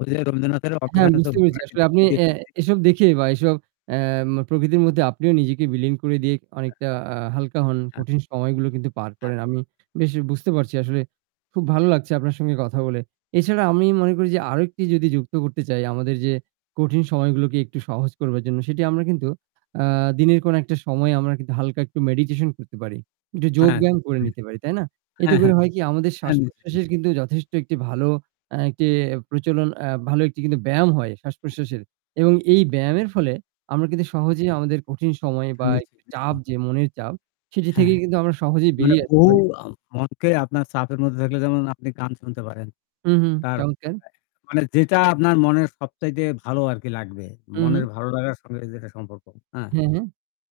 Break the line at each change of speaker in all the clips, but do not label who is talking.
ওই যে রবীন্দ্রনাথের
হ্যাঁ,
'অঘ্রাণে তোর
বুঝতে
ভরা
পেরেছি। আসলে
ক্ষেতে কি
আপনি এ
দেখেছি।'
এসব দেখে বা এসব এম প্রকৃতির মধ্যে আপনিও নিজেকে বিলীন করে দিয়ে
হ্যাঁ।
অনেকটা আ হালকা হন।
হ্যাঁ।
কঠিন সময়গুলো কিন্তু পার
হ্যাঁ।
করেন। আমি বেশ বুঝতে পারছি আসলে খুব ভালো লাগছে আপনার সঙ্গে কথা বলে। এছাড়া আমি মনে করি যে আরেকটি যদি যুক্ত করতে চাই আমাদের যে কঠিন সময়গুলোকে একটু সহজ করবার জন্য সেটি আমরা কিন্তু আ দিনের কোনো একটা সময়ে আমরা কিন্তু হালকা একটু মেডিটেশন করতে পারি। একটু
হ্যাঁ,
যোগব্যায়াম করে
হ্যাঁ।
নিতে পারি। তাই না? এতে
হ্যাঁ,
করে
হ্যাঁ।
হয় কি, আমাদের
হ্যাঁ, নিশ্চয়ই, নিশ্চয়ই।
শ্বাস-প্রশ্বাসের কিন্তু যথেষ্ট একটি ভালো আ একটি প্রচলন এ ভালো একটি কিন্তু ব্যায়াম হয়
হ্যাঁ।
শ্বাস-প্রশ্বাসের এবং এই ব্যায়ামের ফলে আমরা কিন্তু
হ্যাঁ।
সহজেই আমাদের কঠিন সময়
হ্যাঁ,
বা একটু
নিশ্চয়ই,
চাপ
নিশ্চয়ই।
যে মনের চাপ সেটি
হ্যাঁ।
থেকেই কিন্তু আমরা সহজেই
মানে
বেরিয়ে আসতে
বহু
পারি।
আ মনকে আপনার চাপের মধ্যে থাকলে যেমন আপনি গান শুনতে পারেন।
হুম, হুম।
তার
চমৎকার!
মানে যেটা আপনার মনের সবচাইতে ভালো আরকি লাগবে।
হু, হু।
মনের ভালো লাগার সঙ্গে এই জায়গায় সম্পর্ক, হ্যাঁ?
হ্যাঁ, হ্যাঁ।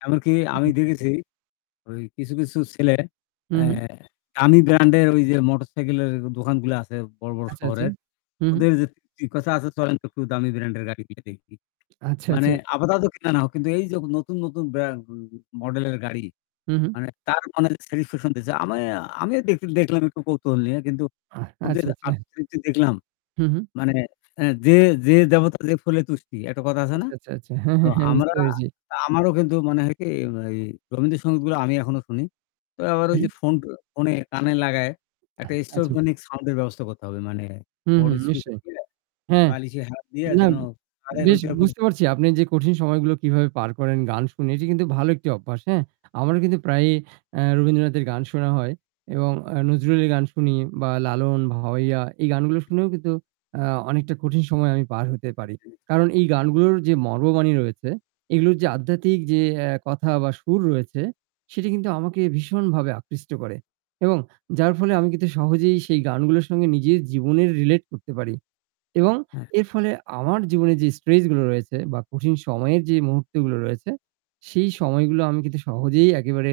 এমনকি
সেটা
আমি
ঠিক।
দেখেছি ওই কিছু, কিছু ছেলে
হু,
এ
হু।
দামী ব্র্যান্ড এর ওই যে মোটরসাইকেলের দোকানগুলা আছে বড়, বড়
আচ্ছা, আচ্ছা।
শহরের
হু, হু।
ওদের যে কথা আছে চলেন একটু দামি ব্র্যান্ডের গাড়ি গিয়ে দেখি।
আচ্ছা,
মানে
আচ্ছা।
আপাতত কিনা না হোক কিন্তু এই যে নতুন, নতুন ব্র্যান্ড মডেলের গাড়ি
হু, হু।
মানে তার মনে স্যাটিফিকেশন দিয়েছে। আমি আমিও দেখ দেখলাম একটু কৌতূহল নিয়ে কিন্তু ওদের
আচ্ছা, আচ্ছা।
[unintelligible] দেখলাম
হু, হু।
মানে এ যে "যে দেবতা যে ফুলে তুষ্টি" একটা কথা আছে না?
আচ্ছা, আচ্ছা, আচ্ছা। হ্যাঁ,
তো
হ্যাঁ, হ্যাঁ।
আমরা
বুঝতে পেরেছি।
আমারও কিন্তু মনে হয় কি এই রবীন্দ্র সংগীতগুলো আমি এখনো শুনি। তো আবার ঐ
হুম।
যে ফোন ফোনে কানে লাগায়
আহ
একটা
আচ্ছা, আচ্ছা।
এক্সট্রাফিক সাউন্ড এর ব্যবস্থা করতে হবে। মানে
হু,
বড়
হু।
স্পিকার
নিশ্চয়ই।
দিয়ে
হ্যাঁ।
বালিশের হাত দিয়ে
না,
যেন
বেশ বুঝতে পারছি
[unintelligible]
আপনি যে কঠিন সময়গুলো কীভাবে পার করেন গান শুনে এটি কিন্তু ভালো একটি অভ্যাস, হ্যাঁ? আমারও কিন্তু প্রায়ই এ রবীন্দ্রনাথের গান শোনা হয় এবং আ নজরুলের গান শুনি বা লালন, ভাওয়াইয়া এই গানগুলো শুনেও কিন্তু আ অনেকটা কঠিন সময় আমি পার হতে
জি,
পারি।
জি।
কারণ এই গানগুলোর যে মর্মবাণী রয়েছে এগুলোর যে আধ্যাত্মিক যে এ কথা বা সুর রয়েছে সেটি কিন্তু আমাকে ভীষণভাবে আকৃষ্ট করে। এবং যার ফলে আমি কিন্তু সহজেই সেই গানগুলোর সঙ্গে নিজের জীবনের রিলেট করতে পারি এবং
হ্যাঁ।
এর ফলে আমার জীবনে যে স্ট্রেস গুলো রয়েছে বা কঠিন সময়ের যে মুহূর্ত গুলো রয়েছে, সেই সময়গুলো আমি কিন্তু সহজেই একেবারে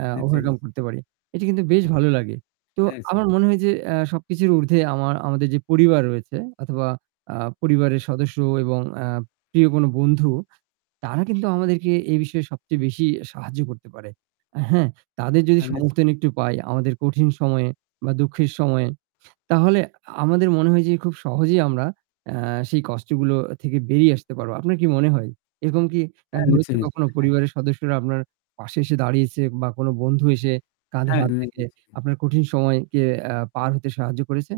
এ
নিশ্চয়ই, নিশ
ওভারকাম করতে পারি। এটি কিন্তু বেশ ভালো লাগে। তো
হ্যাঁ। [unintelligible]
আমার মনে হয় যে এ সবকিছুর উর্ধ্বে আমার আমাদের যে পরিবার রয়েছে অথবা আ পরিবারের সদস্য এবং এ প্রিয় কোন বন্ধু তারা কিন্তু আমাদেরকে এ বিষয়ে সবচেয়ে বেশি সাহায্য করতে পারে। হ্যাঁ? তাদের যদি
হ্যাঁ, নিশ্চয়ই।
সমর্থন একটু পাই আমাদের কঠিন সময়ে বা দুঃখের সময়ে তাহলে আমাদের মনে হয় যে খুব সহজেই আমরা এ সেই কষ্টগুলো থেকে বেরিয়ে আসতে পারবো। আপনার কি মনে হয় এরকম কি এ
হ্যাঁ,
হয়েছে
নিশ্চয়ই,
কখনো
নিশ্চয়ই। হ্যাঁ।
পরিবারের সদস্যরা আপনার পাশে এসে দাঁড়িয়েছে বা কোনো বন্ধু এসে কাঁধে
হ্যাঁ।
হাত রেখে
[unintelligible]
আপনার কঠিন সময়কে এ পার হতে সাহায্য করেছে?